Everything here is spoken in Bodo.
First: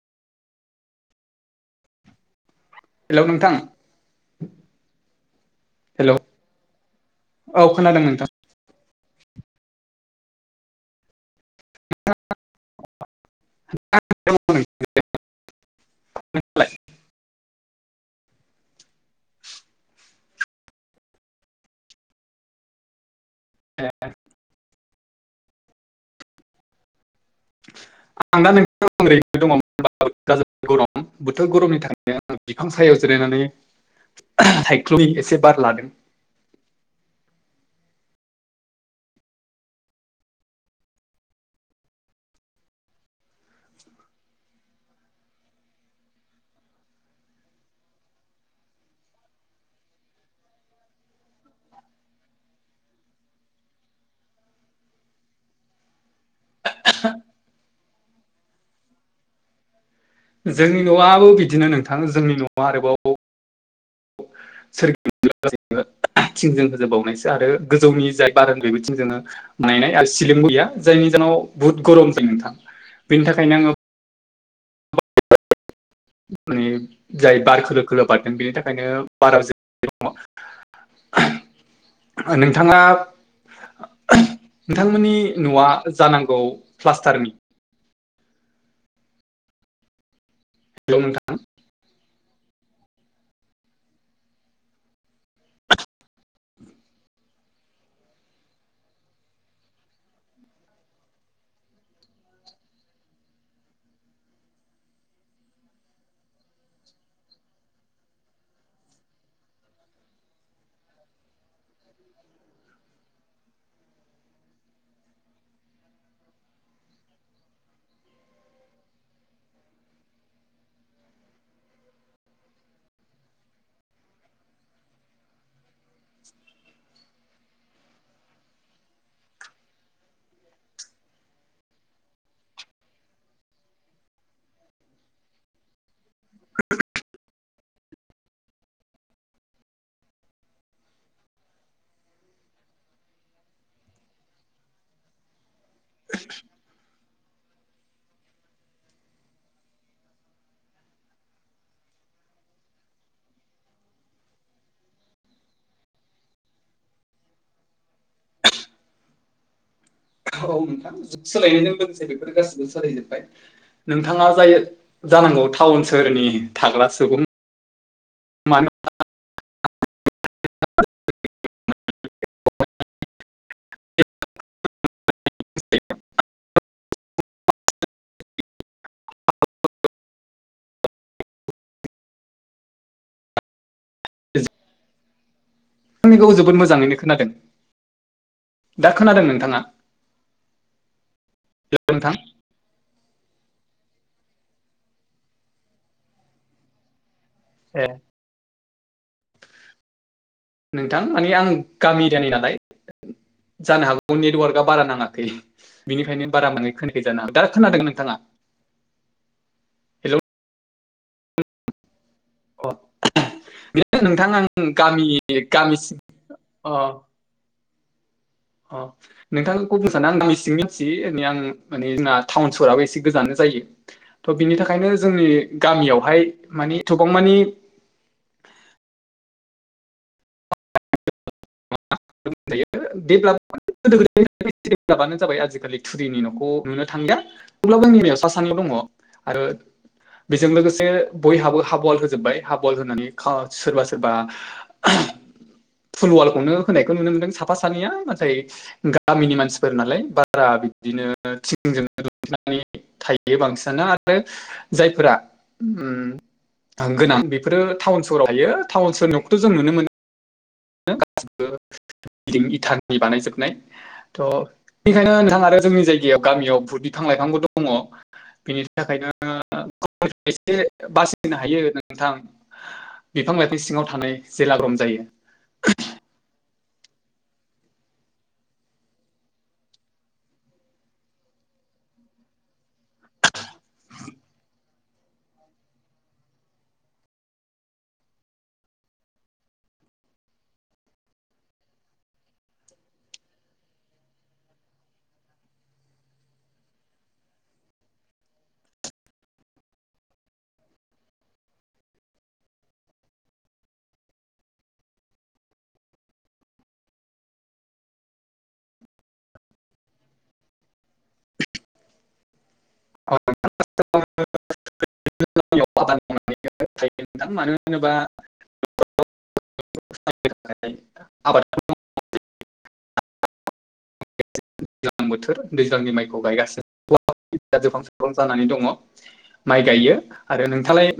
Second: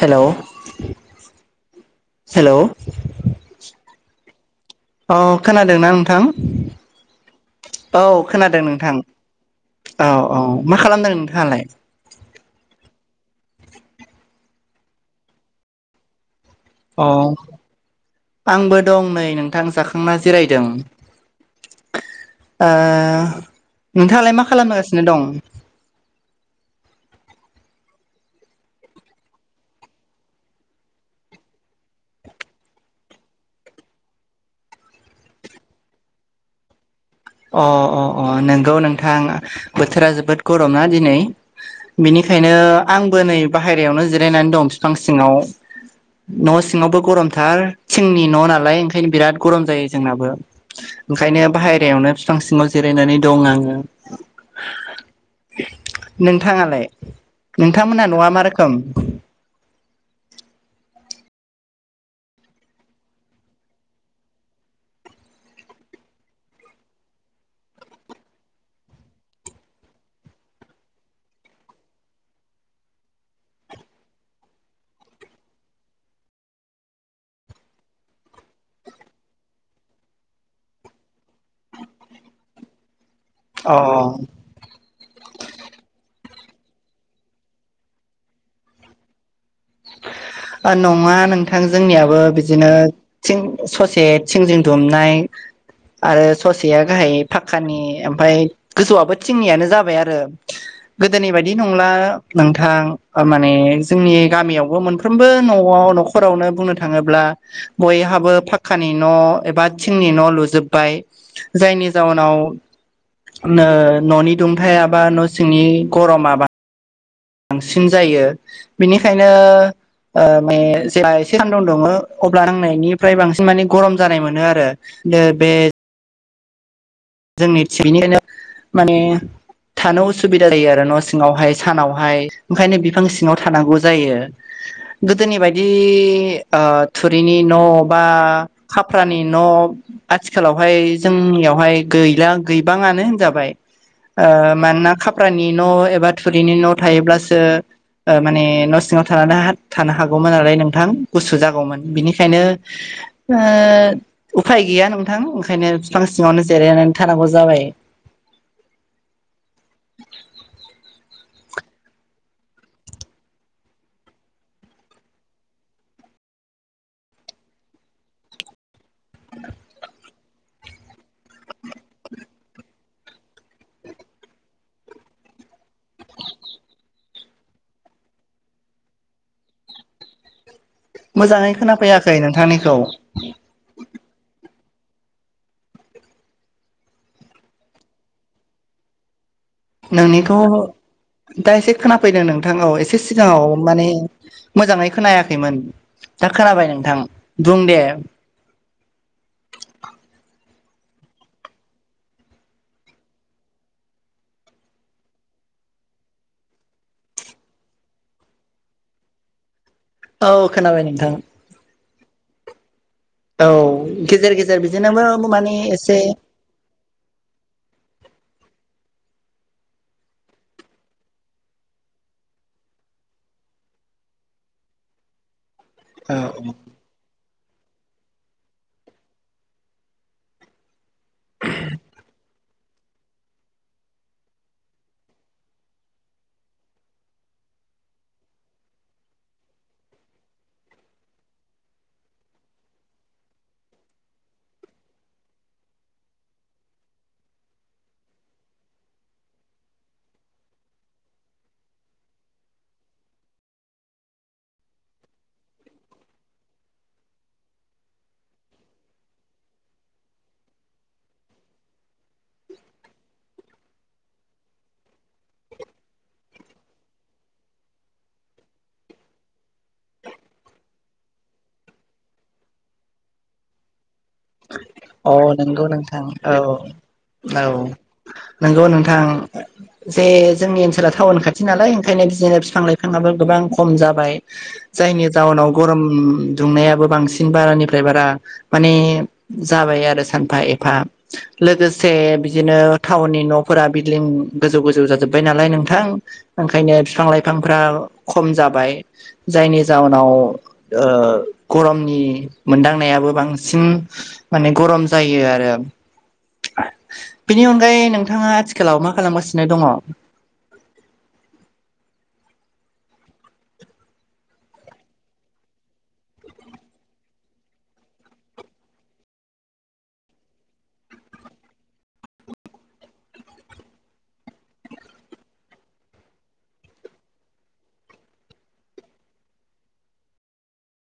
हेलौ हेलौ हेलौ नोंथां औ खोनादोंना हेलौ नोंथां खोनादों औ नोंथां खोनादों नोंथां औ औ मा खालामदों नोंथांआलाय [inaudible] [inaudible] अ आंबो दं नै नोंथां जाखांना जिरायदों ओ नोंथाङालाय मा खालामगासिनो दं? आं दा [inaudible] गाज्रि गरम बोथोर गरमनि थाखायनो आं बिफां सायायाव जिरायनानै। सायख्ल'नि एसे बार लादों। अ अ अ नोंगौ नोंथां बोथोरा जोबोद गरम ना दिनै बिनिखायनो आंबो नै बाहेरायावनो जिरायनानै दं बिफां सिङाव न' सिङावबो गरमथार थिंनि न' नालाय ओंखायनो बिराद गरम जायो जोंनाबो ओंखायनो बाहेरायावनो बिफां सिङाव जिरायनानै दं आङो नोंथाङालाय-नोंथांमोनहा न'आ मा रोखोम? जोंनि न'आबो बिदिनो नोंथां जोंनि न'आ आरोबाव। [inaudible] थिंजों होजोबावनायसो आरो गोजौनि जाय बार [inaudible] बोथिं जोङो। नायनाय आरो सिलिं गैया जायनि जनाव बुहुत गरम जायो नोंथां बेनि थाखायनो आङो। माने जाय बार खोलो-खोलो बारदों बेनि थाखायनो बाराव जिरा दङ'। [unintelligible] नोंथाङा। अ। नोंथांमोननि न'आ जानांगौ प्लास्टारनि। हेलौ नङा नोंथां नोंथा। जोंनियाबो बिदिनो थिं ससे थिंजों दुमनाय। आरो ससेया गाहाय फाखक्कानि ओमफाय। गोजौआबो थिंनियानो जाबाय आरो। गोदोनि बायदि नंला नोंथां माने जोंनि गामियाव। मोनफ्रोमबो न'आव -न'खरावनो बुंनो थाङोब्ला। बयहाबो फाख्खानि न' एबा थिंनि न' लुजोब्बाय। जायनि जाउनाव। ओ न'नि दुंथायाबा न' सिंनि गरमा बां। बांसिन जायो बेनिखायनो। ओ मे जा एसे सान्दुं दुङो अब्ला नायनिफ्राय बांसिन माने गरम जानाय मोनो आरो। दो बे। जोंनि थिगैनिनो माने। थानो उसुबिदा जायो आरो न' सिङावहाय सानावहाय ओंखायनो बिफां सिङाव थानांगौ जायो। गोदोनि बायदि ओ थुरिनि न' बा। खाफ्रानि न' आथिखालावहाय जोंनियावहाय। गैला गैबाङानो होनजाबाय। ओ मानोना खाफ्रानि न' एबा थुरिनि न' थायोब्लासो। ओ माने न' सिङाव थानानै थानो हागौमोन नालाय नोंथां गुसु जागौमोन बिनिखायनो। ओ उफाय गैया नोंथां ओंखायनो बिफां सिङावनो जिरायनानै थानांगौ जाबाय‌। औ- औ नोंथां जुग सोलायनायजों लोगोसे बेफोर गासिबो सोलायजोबबाय। नोंथाङा जाय जानांगौ थाउन सोहोरनि थाग्रा सुबुं। मानो। [unintelligible] [unintelligible] मोजाङै खोनाफैयाखै नोंथांनिखौ। [unintelligible] आंनिखौ जोबोद मोजाङैनो खोनादों दा खोनादों नोंथाङा? नोंनिखौ दा एसे हेलौ नोंथां खोनाफैदों नों। नोंथाङाव एसे सिगाङाव माने मोजाङै खोनायाखैमोन दा खोनाबाय नोंथां। बुं ए। [unintelligible] नोंथां माने आं गामि एरियानि नालाय। जानो हागौ नेटवार्कआ बारा नाङाखै। बिनिखनो बारा माने खोनाया जानो हागौ। दा खोनादों नोंथाङा? हेलौ औ खोनाबाय नोंथां। अ औ बे नोंथां गेजेर आं गेजेर गामि बिदिनोबो माने एसे गामिसिम अह अह। नोंथांखौ बुंनो सानोा आं गंसिंनि मानसि मै आं माने जोंना टाउन सहराबो एसे गोजानानो जायो। थ' बिनि थाखायनो जोंनि गामियावहाय औ माने एथबां मानि [unintelligible] दप गोदो गोदाय जोंनि जाबाय आजिखालि थुरिनि न'खौ नुनो थांलिया। अब्लाबो आंनि मेगनाव सा सानैल' दङ आरो बेजों लोगोसे बयहाबो हाब वाल होजोब्बाय हाब वाल होनानै सोरबा सोरबा फुलवालखौनो होनायखौ नुनो मोनदों साफा सानैया नाथाय गामिनि मानसिफोर नालाय बारा बिदिनो थिंजोंनो लुफबनानै थायो बांसिनो आरो जायफोरा गोनां बेफोर टाउन सहराव हायो टाउन सहर न'खौथ' जों नुनो मोनो। गासिबो बिल्डिं इथानि बानायजोबनाय। थ' बेनिखायनो नोंथाङ आरो जोंनि जायगायाव गामियाव बुहुद बिफां लाइफांबो दङ। बेनि थाखायनोङो एसे बासिनो हायो नोंथां। बिफां लाइफां सिङाव थानाय जेला ग्रम जायो। औ नंगौ नोंथां औ औ नंगौ नोंथां। जे जोंनि ओनसोला टाउन खाथि नालाय ओंखायनो बिदिनो बिफां लाइफाङाबो गोबां खम जाबाय। जायनि जाउनाव गरम दुंनायाबो बांसिन बारानिफ्राय बारा माने जाबाय आरो सानफा एफा। लोगोसे बिदिनो टाउननि न'फोरा बिल्दिं गोजौ गोजौ जाजोब्बाय नालाय नोंथां। ओंखायनो बिफां लाइफांफ्रा खम जाबाय। जायनि जाउनाव गरमनि मोनदांनायाबो बांसिन माने गरम जायो आरो। बेनि अनगायै नोंथाङा आथिखालाव मा खालामगासिनो दङ। औ मानो होनोबा आबाद दैज्लां बोथोर दैज्लांनि माइखौ गायगासिनो। जोबफां सफां जानानै दङ माइ गायो आरो नोंथाङालाय